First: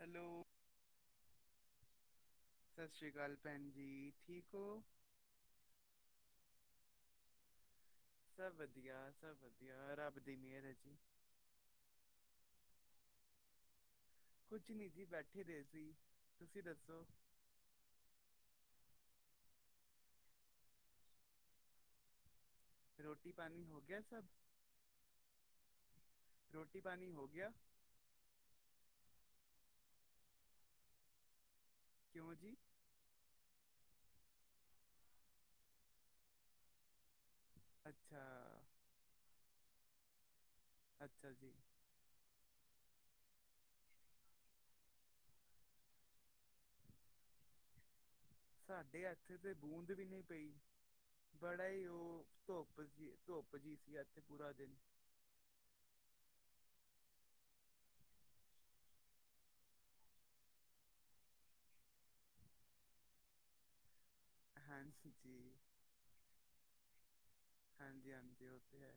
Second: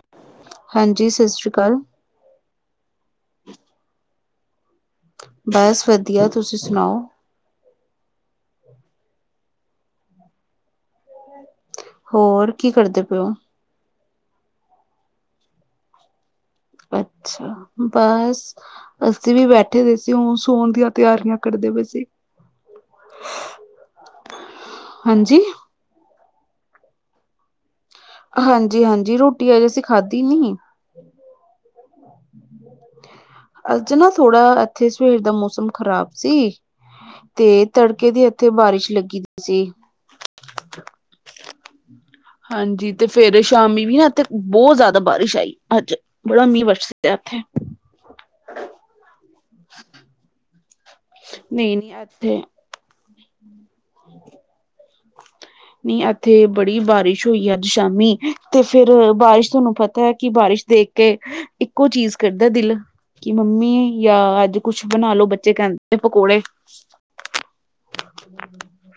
Hello ਹਾਂਜੀ ਸਤਿ ਸ੍ਰੀ ਅਕਾਲ ਸਤਿ ਸ਼੍ਰੀ ਅਕਾਲ ਭੈਣ ਜੀ ਠੀਕ ਹੋ। ਬਸ ਵਧੀਆ ਤੁਸੀਂ ਸੁਣਾਓ। ਸਭ ਵਧੀਆ ਸਭ ਵਧੀਆ ਰੱਬ ਦੀ ਮਿਹਰ ਹੈ ਜੀ। ਹੋਰ ਕੀ ਕਰਦੇ ਪਿਓ। ਕੁਛ ਨਹੀਂ ਜੀ ਬੈਠੇ ਰ ਸੀ ਤੁਸੀਂ ਦੱਸੋ? ਅ ਬਸ ਅਸੀਂ ਵੀ ਬੈਠੇ ਦੇ ਸੀ ਹ ਸੋਣ ਦੀਆਂ ਤਿਆਰੀਆਂ ਕਰਦੇ ਪਏ ਸੀ। ਰੋਟੀ ਪਾਨਣੀ ਹੋ ਗਿਆ ਸਭ ਹਾਂਜੀ ਰੋਟੀ ਪਣੀ ਹੋ ਗਿਆ। ਹਾਂਜੀ ਹਾਂਜੀ ਰੋਟੀ ਅਜ ਅਸੀਂ ਖਾਧੀ ਨੀ। ਕਿਉਂ ਜੀ ਅੱਜ ਨਾ ਥੋੜਾ ਇੱਥੇ ਸਵੇਰ ਦਾ ਮੌਸਮ ਖ਼ਰਾਬ ਸੀ। ਤੇ ਤੜਕੇ ਅੱਛਾ, ਦੀ ਹੱਥੇ ਬਾਰਿਸ਼ ਲੱਗੀ ਸੀ। ਅੱਛਾ ਜੀ ਹਾਂਜੀ ਤੇ ਫੇਰ ਸ਼ਾਮੀ ਵੀ ਨਾ ਇੱਥੇ ਬਹੁਤ ਜ਼ਿਆਦਾ ਬਾਰਿਸ਼ ਆਈ ਅੱਜ ਬੜਾ ਮੀਂਹ ਵਰ ਆਥੇ ਸਾਡੇ ਹੱਥ ਤੇ ਬੂੰਦ ਵੀ ਨਹੀਂ ਪਈ ਬੜਾ ਨਹੀਂ ਨਹੀਂ ਇੱਥੇ ਉਹ ਧੁੱਪ ਜ ਸੀ ਇੱਥੇ ਪੂਰਾ ਦਿਨ ਨੀ ਇੱਥੇ ਬੜੀ ਬਾਰਿਸ਼ ਹੋਈ ਐ ਅੱਜ ਸ਼ਾਮੀ ਤੇ ਫੇਰ ਬਾਰਿਸ਼ ਤੁਹਾਨੂੰ ਪਤਾ ਐ ਕਿ ਬਾਰਿਸ਼ ਦੇਖ ਕੇ, ਇੱਕੋ ਚੀਜ਼ ਕਰਦਾ ਦਿਲ ਕਿ ਮੰਮੀ ਜਾਂ ਅੱਜ ਕੁਛ ਹਾਂਜੀ ਬਣਾ ਲੋ ਜੀ, ਬੱਚੇ ਕਹਿੰਦੇ ਪਕੌੜੇ ਹਾਂਜੀ ਹਾਂਜੀ, ਉਹ ਤੇ ਹੈ।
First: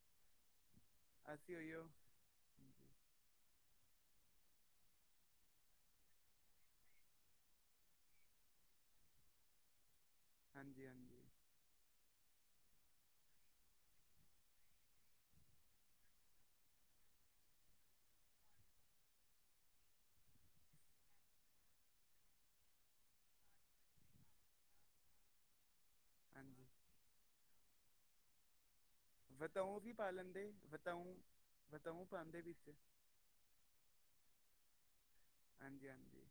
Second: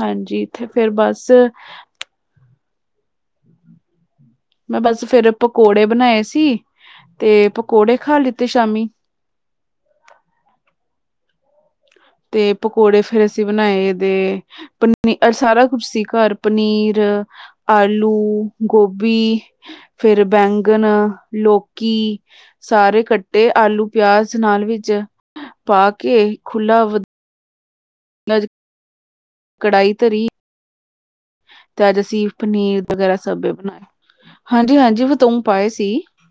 ਹਾਂਜੀ, ਥੇ ਫੇਰ ਬਸ ਅਸੀਂ ਉਹੀਓ ਹਾਂਜੀ ਹਾਂਜੀ, ਮੈਂ ਬਸ ਫੇਰ ਪਕੌੜੇ ਬਣਾਏ ਸੀ, ਤੇ ਪਕੌੜੇ ਖਾ ਲਿੱਤੇ ਸ਼ਾਮੀ। ਹਾਂਜੀ ਹਾਂਜੀ ਤੇ ਪਕੌੜੇ ਫੇਰ ਅਸੀਂ ਬਣਾਏ ਦੇ ਪਨੀ ਸਾਰਾ ਕੁਛ ਸੀ, ਘਰ ਪਨੀਰ ਆਲੂ, ਗੋਭੀ ਫਿਰ ਬੈਂਗਨ ਲੋਕੀ ਸਾਰੇ ਕੱਟੇ ਆਲੂ ਪਿਆਜ਼ ਨਾਲ ਵਿੱਚ ਪਾ ਕੇ ਹਾਂਜੀ। ਖੁਲਾ ਵ [unintelligible] ਵਤਾਊ ਵੀ ਕੜਾਈ ਪਾ ਧਰੀ ਲੈਂਦੇ ਵਤਾਉ ਤੇ ਅੱਜ ਅਸੀਂ ਪਨੀਰ ਵਗੈਰਾ ਸਭੇ ਬਣਾਏ। ਹਾਂਜੀ ਹਾਂਜੀ ਵਤਾਊ ਪਾਏ ਹਾਂਜੀ ਸੀ ਹਾਂਜੀ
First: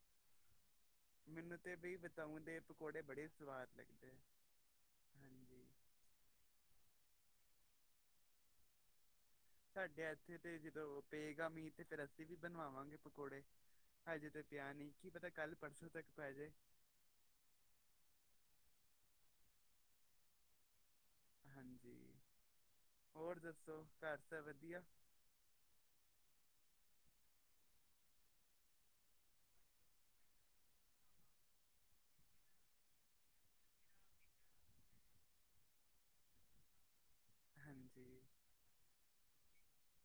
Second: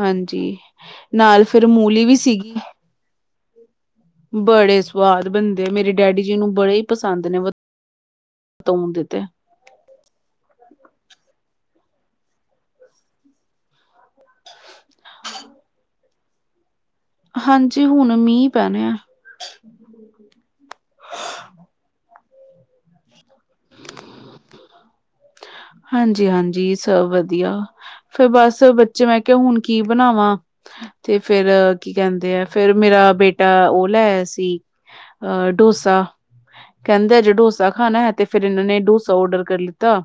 ਹਾਂਜੀ। ਨਾਲ ਫਿਰ ਮੂਲੀ ਵੀ ਸੀਗੀ। ਪਕੋੜੇ ਬੜੀ ਸਵਾਦ ਲੱਗੀ ਬੜੇ ਸਵਾਦ ਬਣਦੇ ਆ ਮੇਰੇ ਡੈਡੀ ਜੀ ਨੂੰ ਬੜੇ ਹੀ ਪਸੰਦ ਨੇ ਵਤਾਉ ਦਿੱਤੇ। ਸਾਡੇ ਇੱਥੇ ਤੇ ਜਦੋਂ ਪਏਗਾ ਮੀਂਹ ਤੇ ਫਿਰ ਅਸੀਂ ਵੀ ਬਣਵਾਵਾਂਗੇ ਪਕੌੜੇ ਹਜੇ ਤੇ ਪਿਆ ਨਹੀਂ ਕੀ ਪਤਾ ਕੱਲ੍ਹ ਪਰਸੋਂ ਤੱਕ ਪੈ ਜੇ ਹਾਂਜੀ ਹੁਣ ਮੀਂਹ ਪੈਣੇ ਆ। ਹਾਂਜੀ ਹੋਰ ਦੱਸੋ ਘਰ ਸਭ ਵਧੀਆ ਹਾਂਜੀ ਹਾਂਜੀ ਸਭ ਵਧੀਆ। ਫੇਰ ਬਸ ਬੱਚੇ ਮੈਂ ਕਿਹਾ ਹੁਣ ਕੀ ਬਣਾਵਾਂ। ਤੇ ਫੇਰ ਕੀ ਕਹਿੰਦੇ ਆ, ਫੇਰ ਮੇਰਾ ਬੇਟਾ ਉਹ ਲੈ ਆਇਆ ਸੀ। ਅਹ ਡੋਸਾ ਕਹਿੰਦੇ ਆ ਜਿਹੜਾ ਡੋਸਾ ਖਾਣਾ ਹਾਂਜੀ ਹੈ ਤੇ ਫੇਰ ਇਹਨਾਂ ਨੇ ਡੋਸਾ ਔਡਰ ਕਰ ਲਿੱਤਾ।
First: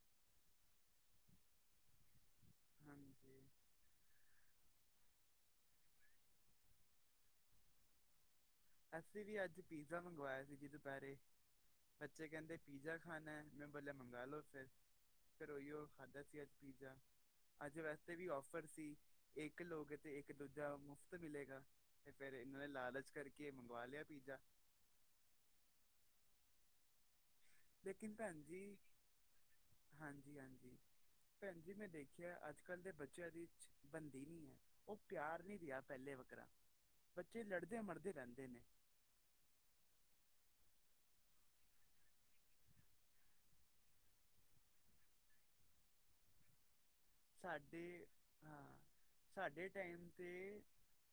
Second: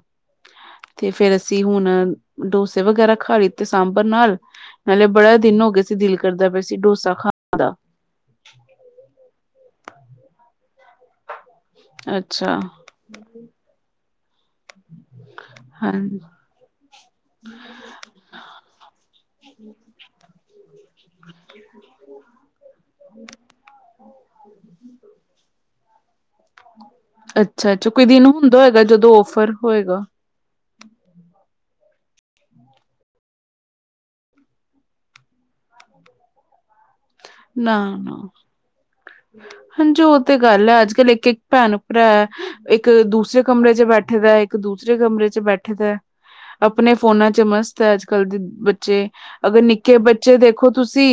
ਤੇ ਫੇਰ ਅਸੀਂ ਹੁਣ ਡੋਸੇ ਵਗੈਰਾ ਹਾਂਜੀ ਖਾ ਲਈ ਤੇ ਸਾਂਭਰ ਨਾਲ, ਨਾਲੇ ਬੜਾ ਦਿਨ ਹੋ ਗਏ ਸੀ ਦਿਲ ਕਰਦਾ ਪਿਆ ਸੀ ਡੋਸਾ ਖਾ ਣੇ ਦਾ। ਅਸੀਂ ਵੀ ਅੱਜ ਪੀਜ਼ਾ ਮੰਗਵਾਇਆ ਸੀ ਜੀ ਦੁਪਹਿਰੇ, ਬੱਚੇ ਕਹਿੰਦੇ ਅੱਛਾ ਪੀਜ਼ਾ ਖਾਣਾ। ਮੈਂ ਬੋਲਿਆ ਮੰਗਾ ਲੋ ਫੇਰ, ਫਿਰ ਉਹੀਓ ਹਾਂਜੀ ਖਾਧਾ ਸੀ ਅੱਜ ਪੀਜ਼ਾ। ਅੱਜ ਵਾਸਤੇ ਵੀ ਔਫਰ ਸੀ, ਇੱਕ ਲੋਗੇ ਤੇ ਇੱਕ ਦੂਜਾ ਮੁਫ਼ਤ ਮਿਲੇਗਾ। ਤੇ ਫੇਰ ਇਹਨਾਂ ਨੇ ਲਾਲਚ ਕਰਕੇ, ਮੰਗਵਾ ਲਿਆ ਪੀਜ਼ਾ। ਅੱਛਾ ਅੱਛਾ, ਕੋਈ ਲੇਕਿਨ ਦਿਨ ਭੈਣ ਹੁੰਦਾ ਹੋਏਗਾ ਜਦੋਂ ਔਫਰ ਹੋਏਗਾ। ਹਾਂਜੀ ਜੀ ਹਾਂਜੀ, ਭੈਣ ਜੀ ਮੈਂ ਦੇਖਿਆ ਅੱਜ ਕੱਲ ਦੇ ਚ ਬੱਚਿਆਂ ਦੀ ਬੰਦੀ ਨੀ ਐ। ਉਹ ਪਿਆਰ ਨੀ ਰਿਯਾ, ਪਹਿਲੇ ਵਕਗਾ ਨਾ ਨਾ। ਹਾਂਜੀ, ਉਹ ਤੇ ਗੱਲ ਐ, ਅੱਜ ਕੱਲ ਇੱਕ ਇੱਕ ਭੈਣ ਭਰਾ ਐ, ਇੱਕ ਦੂਸਰੇ ਕਮਰੇ ਚ ਬੈਠੇ ਦਾ ਇੱਕ ਦੂਸਰੇ ਕਮਰੇ ਚ ਬੈਠੇ ਐ ਦਾ। ਆਪਣੇ ਫੋਨਾਂ ਚ ਮਸਤ ਐ, ਅੱਜ ਸਾਡੇ ਕੱਲ੍ਹ ਦੇ ਹਾਂ ਬੱਚੇ ਅਗਰ ਸਾਡੇ ਨਿੱਕੇ ਟਾਈਮ ਤੇ ਬੱਚੇ ਦੇਖੋਂ ਤੁਸੀਂ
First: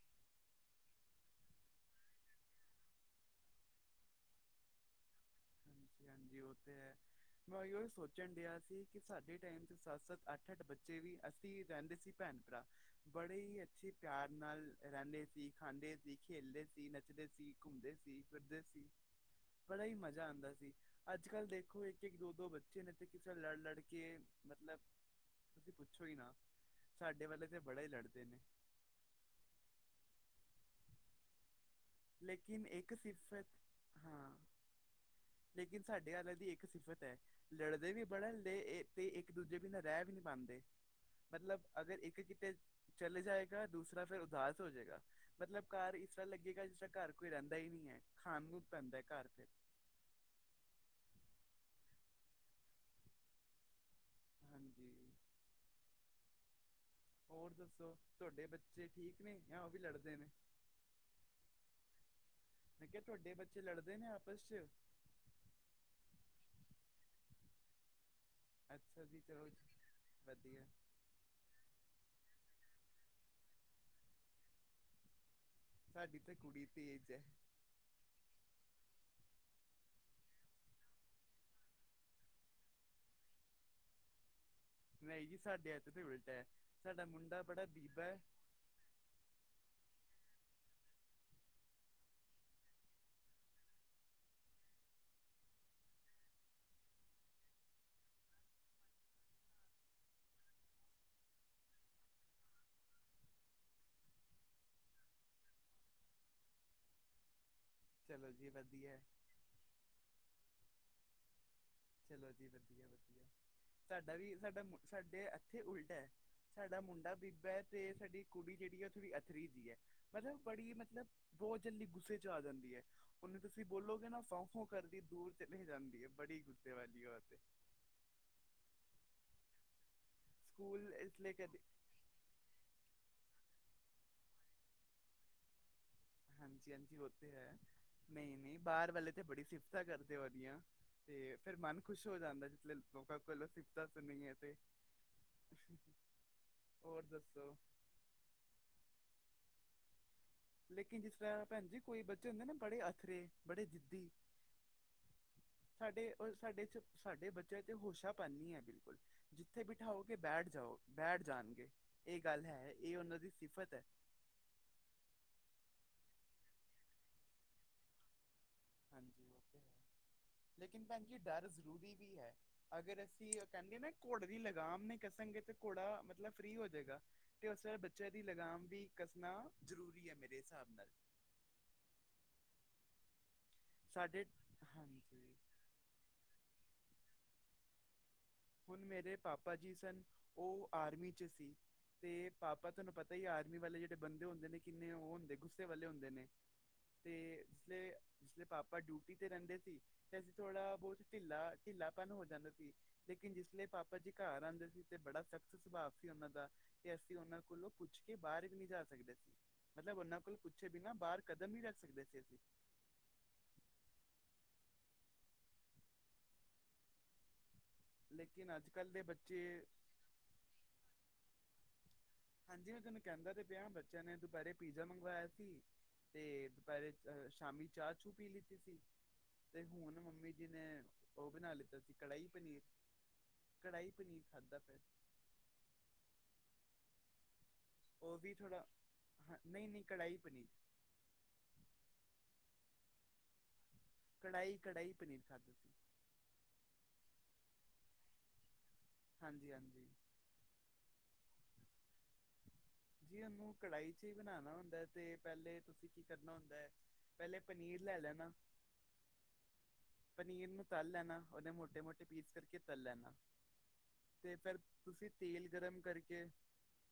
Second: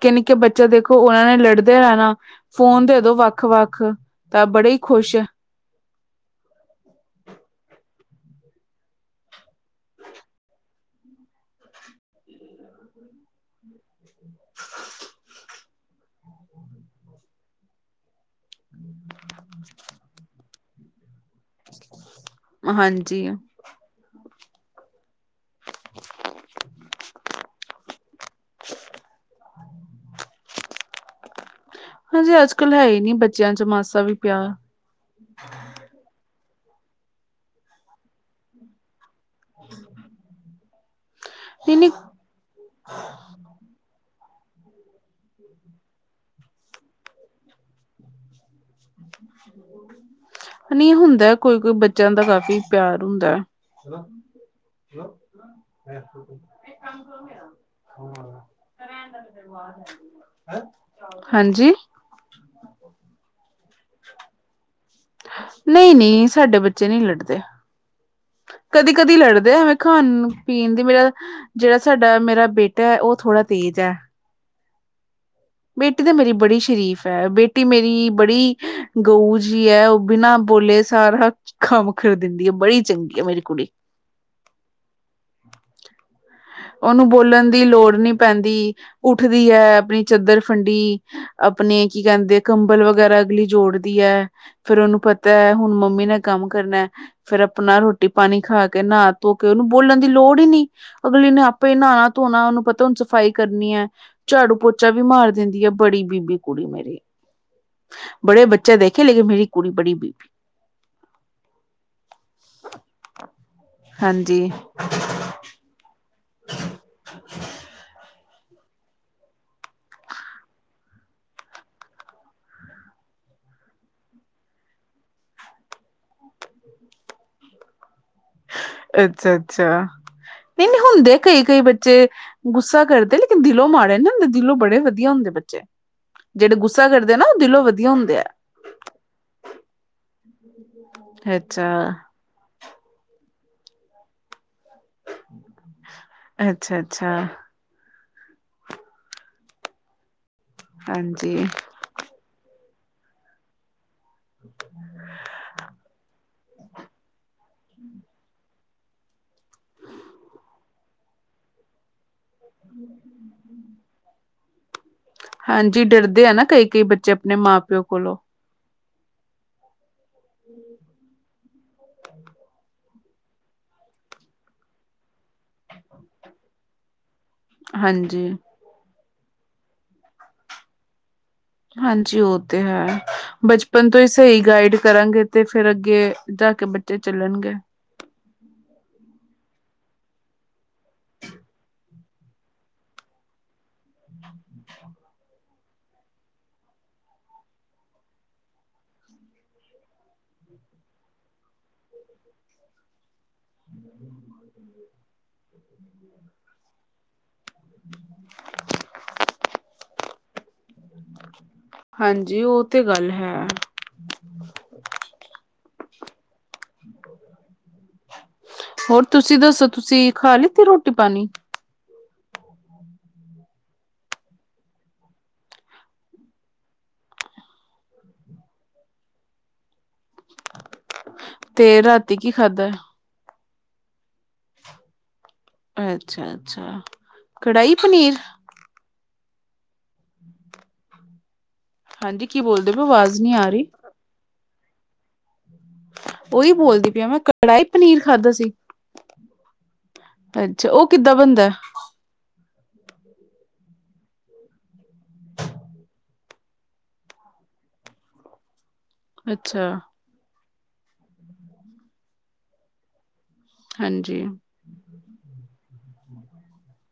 ਨਿੱਕੇ ਨਿੱਕੇ ਬੱਚੇ ਦੇਖੋਂ, ਉਹ ਐ ਵੇ ਲੜਦੇ ਹੈ ਨਾ ਫੋਨ ਦੇ ਦੋਂ ਵੱਖ ਵੱਖ, ਤਾਂ ਬੜੇ ਹੀ ਖੁਸ਼। ਹਾਂਜੀ ਹਾਂਜੀ, ਉਹ ਤੇ ਹੈ। ਮੈਂ ਉਈਓ ਸੋਚਣ ਡਿਆ ਸੀ, ਕਿ ਸਾਡੇ ਟਾਈਮ ਤੇ ਸੱਤ ਸੱਤ ਅੱਠ ਅੱਠ ਬੱਚੇ ਵੀ ਅਸੀਂ ਰਹਿੰਦੇ ਸੀ ਭੈਣ ਭਰਾ, ਬੜੇ ਹੀ ਅੱਛੇ ਪਿਆਰ ਨਾਲ ਰਹਿੰਦੇ ਸੀ। ਖਾਂਦੇ ਸੀ, ਖੇਲਦੇ ਸੀ, ਨੱਚਦੇ ਸੀ, ਘੁੰਮਦੇ ਸੀ, ਫਿਰਦੇ ਸੀ ਬੜਾ ਹੀ ਮਜ਼ਾ ਜਾਂ ਆਦਾ ਸੀ, ਅੱਜ ਕੱਲ੍ਹ ਦੇਖੋ ਇੱਕ ਇੱਕ ਦੋ ਦੋ ਬੱਚੇ ਨੇ ਤੇ ਹਾਂਜੀ, ਕਿਸੇ ਲੜ ਲੜ ਕੇ ਮਤਲਬ ਤੁਸੀਂ ਪੁੱਛੋ ਹੀ ਨਾ, ਸਾਡੇ ਵਾਲੇ ਤੇ ਬੜੇ ਹੀ ਲੜਦੇ ਨੇ। [unintelligible] ਹਾਂਜੀ ਅੱਜ ਲੇਕਿਨ ਕੱਲ੍ਹ ਹੈ ਇੱਕ ਹੀ ਨਹੀਂ ਬੱਚਿਆਂ ਸਿਫਤ ਚ ਮਾਸਾ ਵੀ ਹਾਂ ਪਿਆ। ਲੇਕਿਨ ਸਾਡੇ ਆਲੇ ਦੀ ਇੱਕ ਸਿਫਤ ਹੈ, ਲੜਦੇ ਵੀ ਬੜਨ ਦੇ ਇਹ ਤੇ ਇੱਕ ਦੂਜੇ ਬਿਨਾਂ ਰਹਿ ਵੀ ਨਹੀਂ ਪਾਉਦੇ, ਮਤਲਬ ਨਹੀਂ-ਨਹੀਂ, ਅਗਰ ਇੱਕ ਕਿਤੇ ਚਲੇ ਜਾਏਗਾ, ਦੂਸਰਾ ਫਿਰ ਉਦਾਸ ਹੋ ਜਾਏਗਾ। ਮਤਲਬ ਘਰ ਇਸ ਤਰ੍ਹਾਂ ਲੱਗੇਗਾ, ਜਿਸ ਤਰ ਘਰ ਕੋਈ ਰਹਿੰਦਾ ਹੀ ਨਹੀਂ ਹੈ, ਖਾਣ ਨੂੰ ਪੈਂਦਾ ਘਰ ਫਿਰ। ਨਹੀਂ ਹੁੰਦਾ, ਕੋਈ ਕੋਈ ਬੱਚਿਆਂ ਦਾ ਕਾਫੀ ਪਿਆਰ ਹੁੰਦਾ ਹੈ। ਹਾਂਜੀ ਹੈ। ਹੋਰ ਦੱਸੋ, ਤੁਹਾਡੇ ਬੱਚੇ ਠੀਕ ਨੇ, ਜਾਂ ਉਹ ਵੀ ਲੜਦੇ ਨੇ। ਹਾਂਜੀ। ਮੈਂ ਕਿਹਾ ਤੁਹਾਡੇ ਬੱਚੇ ਲੜਦੇ ਨੇ ਆਪਸ ਚ। ਨਹੀਂ ਨਹੀਂ, ਸਾਡੇ ਬੱਚੇ ਨਹੀਂ ਲੜਦੇ। ਕਦੀ ਅੱਛਾ ਕਦੀ ਜੀ ਚਲੋ ਲੜਦੇ ਆ, ਜੀ, ਮੈਂ ਖਾਣ ਵਧੀਆ ਪੀਣ ਦੀ ਮੇਰਾ ਤ ਜਿਹੜਾ ਸਾਡਾ ਮੇਰਾ ਬੇਟਾ ਐ, ਉਹ ਥੋੜ੍ਹਾ ਤੇਜ਼ ਐ। ਬੇਟੀ ਤੇ ਸਾਡੀ ਮੇਰੀ ਤਾਂ ਬੜੀ ਕੁੜੀ ਸ਼ਰੀਫ ਤੇਜ ਹੈ ਐ, ਬੇ ਬੇਟੀ ਮੇਰੀ ਬੜੀ ਗਊ ਜੀ ਐ, ਉਹ ਬਿਨਾਂ ਬੋਲੇ ਸਾਰਾ ਕਮ ਕਰ ਦਿੰਦੀ ਐ, ਬੜੀ ਚੰਗੀ ਐ ਮੇਰੀ ਕੁੜੀ। ਨਹੀਂ ਜੀ ਸਾਡੇ ਇੱਥੇ ਤੇ ਉਲਟਾ ਹੈ ਸਾਡਾ ਉਹਨੂੰ ਮੁੰਡਾ ਬੋਲਣ ਦੀ ਬੜਾ ਲੋੜ ਬੀਬਾ ਨੀ ਹੈ ਪੈਂਦੀ ਉੱਠਦੀ ਐ ਆਪਣੀ ਚਾਦਰ ਫੰਡੀ, ਆਪਣੇ ਕੀ ਕਹਿੰਦੇ ਕੰਬਲ ਵਗੈਰਾ ਅਗਲੀ ਜੋੜਦੀ ਐ। ਫਿਰ ਉਹਨੂੰ ਪਤਾ ਐ, ਹੁਣ ਮੰਮੀ ਨੇ ਕੰਮ ਕਰਨਾ। ਫਿਰ ਆਪਣਾ ਰੋਟੀ ਪਾਣੀ ਖਾ ਕੇ, ਨਾਹ ਧੋ ਕੇ, ਉਹਨੂੰ ਬੋਲਣ ਦੀ ਲੋੜ ਹੀ ਨੀ। ਅਗਲੀ ਨੇ ਆਪੇ ਨਾਣਾ ਧੋਣਾ, ਉਹਨੂੰ ਪਤਾ ਹੁਣ ਸਫ਼ਾਈ ਕਰਨੀ ਐ, ਝਾੜੂ ਪੋਚ ਪੋਚਾ ਵੀ ਮਾਰ ਦਿੰਦੀ ਐ, ਬੜੀ ਬੀਬੀ ਕੁੜੀ ਮੇਰੀ, ਚਲੋ ਬੜੇ ਜੀ ਬੱਚੇ ਵਧੀਆ ਹੈ। ਦੇਖੇ ਲੇਕਿਨ ਮੇਰੀ ਕੁੜੀ ਬੜੀ ਬੀਬੀ ਚਲੋ ਜੀ ਵਧੀਆ ਵਧੀਆ, ਸਾਡਾ ਵੀ ਹਾਂਜੀ ਸਾਡਾ ਸਾਡੇ ਇੱਥੇ ਉਲਟਾ ਹੈ। ਸਾਡਾ ਮੁੰਡਾ ਬੀਬਾ ਹੈ, ਤੇ ਸਾਡੀ ਕੁੜੀ ਜਿਹੜੀ ਹੈ ਉਹ ਥੋੜ੍ਹੀ ਅਥਰੀ ਦੀ ਹੈ, ਮਤਲਬ ਬੜੀ ਮਤਲਬ ਬਹੁਤ ਜਲਦੀ ਗੁੱਸੇ ਚ ਆ ਜਾਂਦੀ ਹੈ। ਉਹਨੂੰ ਤੁਸੀਂ ਬੋਲੋਗੇ ਨਾ, ਫੌ ਫੋਂ ਕਰਦੀ ਦੂਰ ਚਲੇ ਜਾਂਦੀ ਹੈ ਬੜੀ ਗੁੱਸੇ ਵਾਲੀ ਐ ਔ ਤੇ। ਅੱਛਾ ਅੱਛਾ, ਤੇ ਨਹੀਂ ਨਹੀਂ ਸਕੂਲ ਹੁੰਦੇ ਇਸ ਲਈ ਕਈ ਕਦੇ ਕਈ ਬੱਚੇ। ਗੁੱਸਾ ਕਰਦੇ, ਲੇਕਿਨ ਦਿਲੋਂ ਮਾੜੇ ਨਾ ਹੁੰਦੇ, ਦਿਲੋਂ ਬੜੇ ਵਧੀਆ ਹੁੰਦੇ ਬੱਚੇ। ਜਿਹੜੇ ਹਾਂਜੀ ਗੁੱਸਾ ਹਾਂਜੀ ਕਰਦੇ ਨਾ, ਹੋਤੇ ਉਹ ਹੈ ਦਿਲੋਂ ਵਧੀਆ। ਹੁੰਦੇ ਆ ਨਹੀਂ ਨਹੀਂ, ਬਾਹਰ ਵਾਲੇ ਤੇ ਬੜੀ ਸਿਫਤਾਂ ਕਰਦੇ ਉਹਦੀਆਂ। ਤੇ ਫੇਰ ਅੱਛਾ ਮਨ ਖੁਸ਼ ਹੋ ਜਾਂਦਾ, ਜਿਸ ਲੇ ਲੋਕਾਂ ਕੋਲੋਂ ਸਿਫਤਾਂ ਸੁਣੀਏ ਤੇ। ਅੱਛਾ ਔਰ ਅੱਛਾ ਦੱਸੋ। ਲੇਕਿਨ ਜਿਸ ਹਾਂਜੀ ਤਰ੍ਹਾਂ ਭੈਣ ਜੀ, ਕੋਈ ਬੱਚੇ ਹੁੰਦੇ ਨਾ ਬੜੇ ਅਥਰੇ ਬੜੇ ਜਿੱਦੀ। ਸਾਡੇ ਅ, ਸਾਡੇ 'ਚ ਸਾਡੇ ਬੱਚਿਆਂ ਤੇ ਹੋਸ਼ਾ ਪਨ ਨੀ ਐ ਬਿਲਕੁਲ। ਜਿੱਥੇ ਬਿਠਾਓਗੇ ਬੈਠ ਜਾਓ, ਬੈਠ ਜਾਨਗੇ, ਐ ਗੱਲ ਐ, ਐ ਉਹਨਾਂ ਦੀ ਸਿਫਤ ਹੈ। ਹਾਂਜੀ ਡਰਦੇ ਐ ਨਾ ਕਈ-ਕਈ ਬੱਚੇ ਆਪਨੇ ਮਾਂ-ਪਿਓ ਕੋਲੋਂ। ਹਾਂਜੀ ਓ ਤੇ ਹੈ, ਲੇਕਿਨ ਭੈਣ ਜੀ ਡਰ ਜ਼ਰੂਰੀ ਵੀ ਹੈ। ਅਗਰ ਅਸੀਂ ਉਹ ਕਹਿੰਦੇ ਨਾ, ਘੋੜੇ ਦੀ ਲਗਾਮ ਨਈ ਕਸਾਂਗੇ ਤਾਂ ਘੋੜਾ ਮਤਲਬ ਫ੍ਰਰੀ ਹੋ ਜੇਗਾ। ਤੇ ਉਸ ਵੇਲੇ ਬੱਚਿਆਂ ਦੀ ਹਾਂਜੀ ਲਗਾਮ ਵੀ ਕੱਸਣਾ ਜ਼ਰੂਰੀ ਐ ਮੇਰੇ ਹਿਸਾਬ ਨਾਲ। ਹਾਂਜੀ ਓ ਤੇ ਹੈ, ਬਚਪਨ ਤੋਂ ਹੀ ਸਾਡੇ ਸਹੀ ਗਾਈਡ ਕਰਾਂਗੇ ਹਾਂਜੀ ਤੇ ਫੇਰ ਅੱਗੇ ਜਾ ਕੇ ਬੱਚੇ ਚੱਲਨਗੇ। ਹੁਨ ਮੇਰੇ ਪਾਪਾ ਜੀ ਸਨ, ਉਹ ਆਰਮੀ 'ਚ ਸੀ। ਤੇ ਪਾਪਾ ਤੁਹਾਨੂੰ ਪਤਾ ਹੀ ਆਰਮੀ ਵਾਲੇ ਜਿਹੜੇ ਬੰਦੇ ਹੁੰਦੇ ਨੇ ਕਿੰਨੇ ਓ ਹੁੰਦੇ, ਗੁੱਸੇ ਵਾਲੇ ਹੁੰਦੇ ਨੇ। ਤੇ ਇਸਲੀਯੇ ਜਿਸਲੇ ਪਾਪਾ ਡਿਊਟੀ ਤੇ ਰਹਿੰਦੇ ਸੀ ਤੇ ਅਸੀਂ ਥੋੜਾ ਬੋਤ ਢਿੱਲਾ, ਢਿੱਲਾਪਨ ਹੋ ਜਾਂਦਾ ਸੀ। ਲੇਕਿਨ ਜਿਸ ਲੇ ਪਾਪਾ ਜੀ ਘਰ ਆਂਦੇ ਸੀ ਤੇ ਬੜਾ ਸਖ਼ਤ ਸੁਭਾਅ ਸੀ ਉਹਨਾਂ ਦਾ। ਤੇ ਅਸੀਂ ਓਨਾਂ ਕੋਲੋਂ ਪੁੱਛ ਕੇ ਬਾਹਰ ਵੀ ਨੀ ਜਾ ਸਕਦੇ ਸੀ, ਮਤਲਬ ਓਨਾਂ ਕੋਲ ਪੁੱਛੇ ਬਿਨਾਂ ਬਾਹਰ ਕਦਮ ਨਹੀਂ ਰੱਖ ਸਕਦੇ ਸੀ ਅਸੀਂ ਹਾਂਜੀ ਓ ਤੇ ਗੱਲ ਹੈ। ਲੇਕਿਨ ਅੱਜ ਕੱਲ ਦੇ ਹੋਰ ਤੁਸੀਂ ਬੱਚੇ ਦੱਸੋ, ਤੁਸੀਂ ਖਾ ਲਿੱਤੀ ਰੋਟੀ ਪਾਨੀ? ਹਾਂਜੀ ਮੈਂ ਤੁਆਨੁ ਕੈਂਦਾ ਤੇ ਪਿਆ, ਬੱਚਿਆਂ ਨੇ ਦੁਪੇਰੇ ਪੀਜ਼ਾ ਮੰਗਵਾਇਆ ਸੀ। ਤੇ ਦੁਪੈਰੇ ਅ ਸ਼ਾਮੀ ਚਾਹ ਚੂ ਪੀ ਲਿੱਤੀ ਸੀ। ਤੇ ਹੁਨ ਮੰਮੀ ਜੀ ਨੇ ਓ ਬਨਾ ਤੇ ਲਿੱਤਾ ਸੀ ਰਾਤੀ ਕੜਾਈ ਕੀ ਪਨੀਰ। ਖਾਧਾ ਕੜਾਈ ਪਨੀਰ ਖਾਧਾ ਫਿਰ। ਅੱਛਾ-ਅੱਛਾ, ਕੜਾਈ ਪਨੀਰ ਓ ਵੀ ਥੋੜ੍ਹਾ ਹਾਂ, ਨਈ-ਨਈ ਕੜਾਈ ਪਨੀਰ। ਹਾਂਜੀ ਕੀ ਬੋਲਦੇ ਪਏ ਓ? ਆਵਾਜ਼ ਨੀ ਆ ਰੀ। ਕੜਾਈ-ਕੜਾਈ ਪਨੀਰ ਖਾਧਾ ਸੀ। ਓਈ ਬੋਲਦੀ ਪੀਆ ਮੈਂ, ਕੜਾਈ ਪਨੀਰ ਖਾਧਾ ਸੀ? ਹਾਂਜੀ-ਹਾਂਜੀ। ਅੱਛਾ, ਓ ਕਿੱਦਾਂ ਬਨਦਾ? ਜੀ ਓਨੂੰ ਕੜਾਹੀ 'ਚ ਹੀ ਬਨਾਨਾ ਹੁੰਦਾ ਐ ਤੇ ਪਹਿਲੇ ਤੁਸੀਂ ਕੀ ਕਰਨਾ ਹੁੰਦਾ ਹੈ। ਪਹਿਲੇ ਪਨੀਰ ਲੈ ਲੈਨਾ। ਅੱਛਾ। ਪਨੀਰ ਨੂੰ ਤਲ ਲੈਨਾ, ਓਦੇ ਮੋਟੇ-ਮੋਟੇ ਪੀਸ ਕਰਕੇ ਤਲ ਲੈਨਾ ਹਾਂਜੀ, ਤੇ ਫਿਰ ਤੁਸੀਂ ਤੇਲ ਗਰਮ ਕਰਕੇ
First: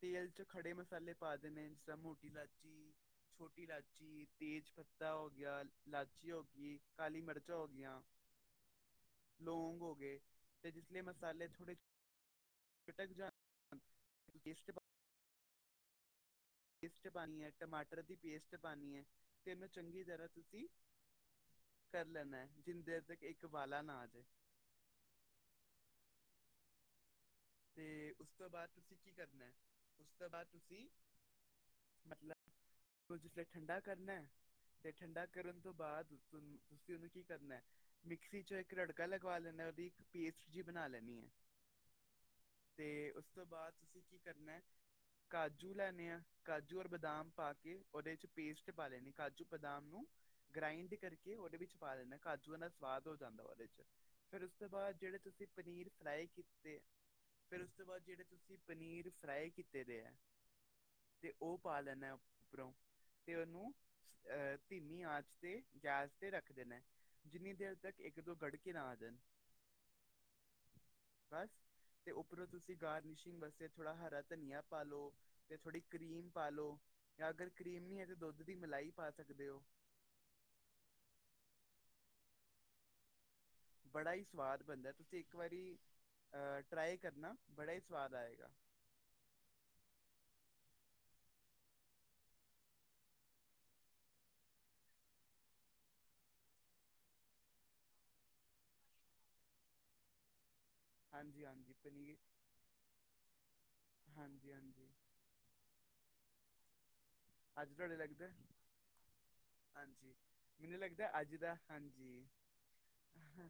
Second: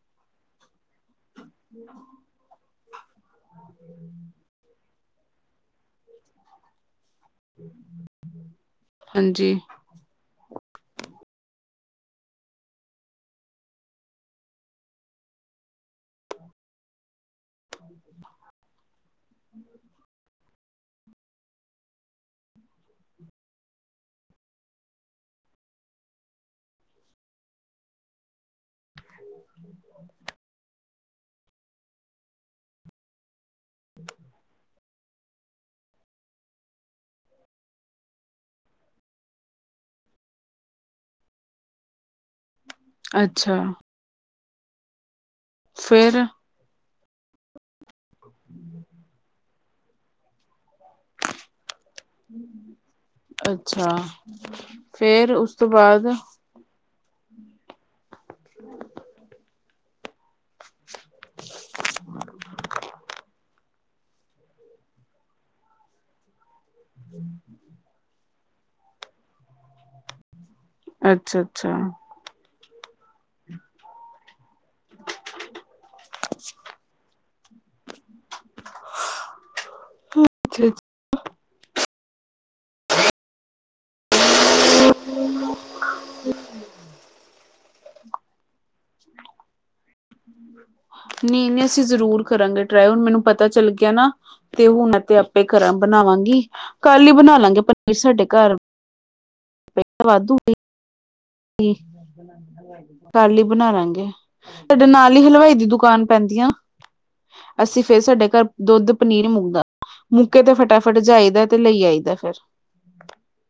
ਤੇਲ 'ਚ ਖੜੇ ਮਸਾਲੇ ਪਾ ਦੇ ਨੇ ਜਿਸ ਤਰ੍ਹਾਂ ਮੋਟੀ ਲਾਚੀ ਛੋਟੀ ਇਲਾਚੀ, ਤੇਜ ਪੱਤਾ ਹੋ ਗਿਆ, ਲਾਚੀ ਹੋ ਗੀ, ਕਾਲੀ ਮਰਚਾਂ ਹੋਗਿਆਂ। ਹਾਂਜੀ, ਲੌਗ ਹੋ ਗੇ ਤੇ ਜਿਸ ਲੇ ਮਸਾਲੇ ਥੋੜੇ [unintelligible] ਪੇਸਟ ਪਾਨੀ ਐ, ਟਮਾਟਰ ਦੀ ਪੇਸਟ ਪਾਨੀ ਐ ਤੇ ਏਨੂੰ ਚੰਗੀ ਤਰ੍ਹਾਂ ਤੁਸੀਂ ਕਰ ਲੈਨਾਂ ਐ, ਜਿੰਨੀ ਦੇਰ ਤੱਕ ਇੱਕ ਉਬਾਲਾ ਨਾ ਆ ਜੇ। ਤੇ ਉਸ ਤੋਂ ਬਾਦ ਤੁਸੀਂ ਕੀ ਕਰਨਾ ਐ? ਉਸ ਤੋਂ ਬਾਦ ਤੁਸੀਂ ਮਤਲਬ ਓ ਜਿਸ ਲੇ ਠੰਡਾ ਕਰਨਾ ਐ ਤੇ ਠੰਡਾ ਕਰਨ ਤੋਂ ਬਾਦ ਤੁ ਤੁਸੀਂ ਓਨੂੰ ਕੀ ਕਰਨਾ ਐ? ਮਿਕਸੀ ਚੋਂ ਇੱਕ ਰੜਕਾ ਲਗਵਾ ਲੈਂਨਾ, ਓਦੀ ਇੱਕ ਪੇਸਟ ਜੀ ਬਨਾਂ ਲੈਨੀ ਐ। ਤੇ ਉਸ ਤੋਂ ਅੱਛਾ ਬਾਦ ਤੁਸੀਂ ਕੀ ਕਰਨਾ ਐ? ਕਾਜੂ ਲੈਨੇ ਫੇਰ ਐ ਕਾਜੂ ਔਰ ਬਦਾਮ ਪਾ ਕੇ ਓਦੇ 'ਚ ਪੇਸਟ ਪਾ ਲੈਨੀ ਕਾਜੂ ਬਦਾਮ ਨੂੰ ਗ੍ਰਾਇੰਡ ਕਰਕੇ ਕਦੇ ਵਿੱਚ ਪਾ ਦੇਨਾ, ਕਾਜੂਆਂ ਦਾ ਸਵਾਦ ਹੋ ਜਾਂਦਾ ਓਦੇ 'ਚ ਅੱਛਾ ਫੇਰ ਉਸ ਤੋਂ ਬਾਦ ਜੇੜੇ ਫੇਰ ਤੁਸੀਂ ਉਸ ਤੋਂ ਪਨੀਰ ਬਾਅਦ ਫਰਾਈ ਕੀਤੇ। ਫਿਰ ਉਸ ਤੋਂ ਬਾਦ ਜੇੜੇ ਤੁਸੀਂ ਪਨੀਰ ਫਰਾਈ ਕੀਤੇ ਦੇ ਐ ਤੇ ਓ ਪਾ ਲੈਂਨੈ ਉੱਪਰੋਂ ਤੇ ਤੇ ਓਨੂੰ ਅਹ ਧੀਮੀ ਆਂਚ ਤੇ ਗੈਸ ਤੇ ਰੱਖ ਦੇਨੈ ਜਿੰਨੀ ਦੇਰ ਤੱਕ ਇੱਕ ਦੋ ਗੜਕੇ ਨਾ ਆ ਜਾਣ। ਬਸ ਅੱਛਾ-ਅੱਛਾ ਤੇ ਉੱਪਰੋਂ ਤੁਸੀਂ ਗਾਰਨਿਸ਼ਿੰਗ ਵਾਸਤੇ ਥੋੜ੍ਹਾ ਹਰਾ ਧਨੀਆ ਪਾਲੋ ਤੇ ਥੋੜ੍ਹੀ ਕਰੀਮ ਪਾਲੋ। ਯਾਂ ਅਗਰ ਕਰੀਮ ਨੀ ਹੈ ਤਾਂ ਦੁੱਧ ਦੀ ਮਲਾਈ ਪਾ ਸਕਦੇ ਓ। [unintelligible] ਅੱਛਾ ਬੜਾ ਈ ਸਵਾਦ ਬਣਦਾ ਤੁਸੀਂ ਇੱਕ ਵਾਰੀ ਅ ਟਰਾਈ ਕਰਨਾ ਬੜਾ ਈ ਸਵਾਦ ਆਏਗਾ। [unintelligible] ਨੀ-ਨੀ ਅਸੀਂ ਜ਼ਰੂਰ ਕਰਾਂਗੇ ਟਰਾਈ ਹੁਣ ਮੈਨੂੰ ਪਤਾ ਚੱਲ ਗਿਆ ਨਾ। ਤੇ ਹੁਣ ਤੇ ਆਪੇ ਕਰਾਂ ਬਣਾਵਾਂਗੀ ਕੱਲ ਈ ਬਣਾ ਲਾਂਗੇ ਪਨੀਰ ਸਾਡੇ ਘਰ [inaudible] ਫਿਰ ਤਾਂ ਵਾਧੂ ਹਾਂਜੀ ਪਈ ਹਾਂਜੀ ਪਨੀਰ ਕੱਲ ਈ ਬਣਾ ਲਾਂਗੇ ਹਾਂਜੀ ਸਾਡੇ ਹਾਂਜੀ ਨਾ [unintelligible] ਕੋਲ ਈ ਹਲਵਾਈ ਦੀ ਦੁਕਾਨ ਪੈਂਦੀ ਆ ਅੱਜ ਅਸੀਂ ਤੁਹਾਡੇ ਫੇਰ ਸਾਡੇ ਲੱਗਦਾ ਘਰ ਦੁੱਧ ਪਨੀਰ ਮੁੱਲਦਾ। ਹਾਂਜੀ ਮੁੱਕੇ ਤੇ ਮੈਨੂੰ ਫਟਾਫਟ ਲੱਗਦਾ ਜਾਈਦਾ ਤੇ ਲਈ ਆਈਦਾ ਫਿਰ। ਅ ਹ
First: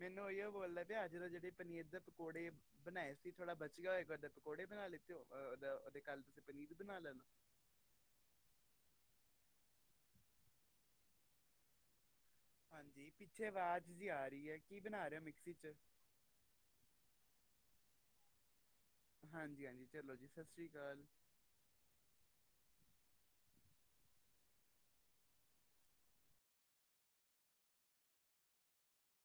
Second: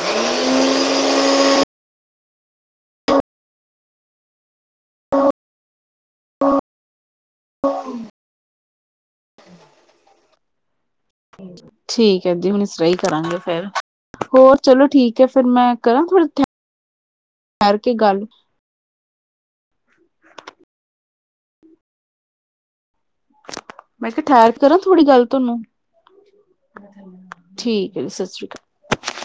ਮੈਨੂੰ ਏਈਓ ਬੋਲਦਾ ਵੀ ਅੱਜ ਜੇੜੇ ਪਨੀਰ ਦੇ ਪਕੌੜੇ ਬਣਾਏ ਸੀ ਥੋੜਾ ਬਚ ਗਿਆ ਹੋਏਗਾ ਓਦੇ ਪਕੌੜੇ ਬਣਾ ਲਿੱਤੇ ਅ ਦਾ ਓਦੇ ਕੱਲ ਤੁਸੀਂ ਪਨੀਰ ਬਣਾ ਲੈਣਾ। [unintelligible] ਉਹ ਠੀਕ ਹੈ। ਜੀ ਹੁਣ ਇਸ ਤਰਾ ਹੀ ਹਾਂਜੀ ਕਰਾਂਗੇ ਪਿੱਛੇ ਫੇਰ ਆਵਾਜ਼ ਜੀ ਆ ਰਹੀ ਹੈ ਹੋਰ ਕੀ ਚਲੋ ਬਣਾ ਰਹੇ ਠੀਕ ਹੋ ਹੈ। ਫੇਰ ਮਿਕਸੀ ਚ ਮੈਂ ਕਰਾਂ ਥੜਾ ਕਰਕੇ ਗੱਲ ਹਾਂਜੀ- ਹਾਂਜੀ ਚਲੋ ਜੀ ਸਤਿ ਸ੍ਰੀ ਅਕਾਲ। ਮੈਂ ਕਿਹਾ ਠਹਿਰ ਕੇ ਕਰਾਂ ਥੋੜ੍ਹੀ ਗੱਲ ਤੁਹਾਨੂੰ ਠੀਕ ਹੈ। ਜੀ ਸਤਿ ਸ੍ਰੀ ਅਕਾਲ-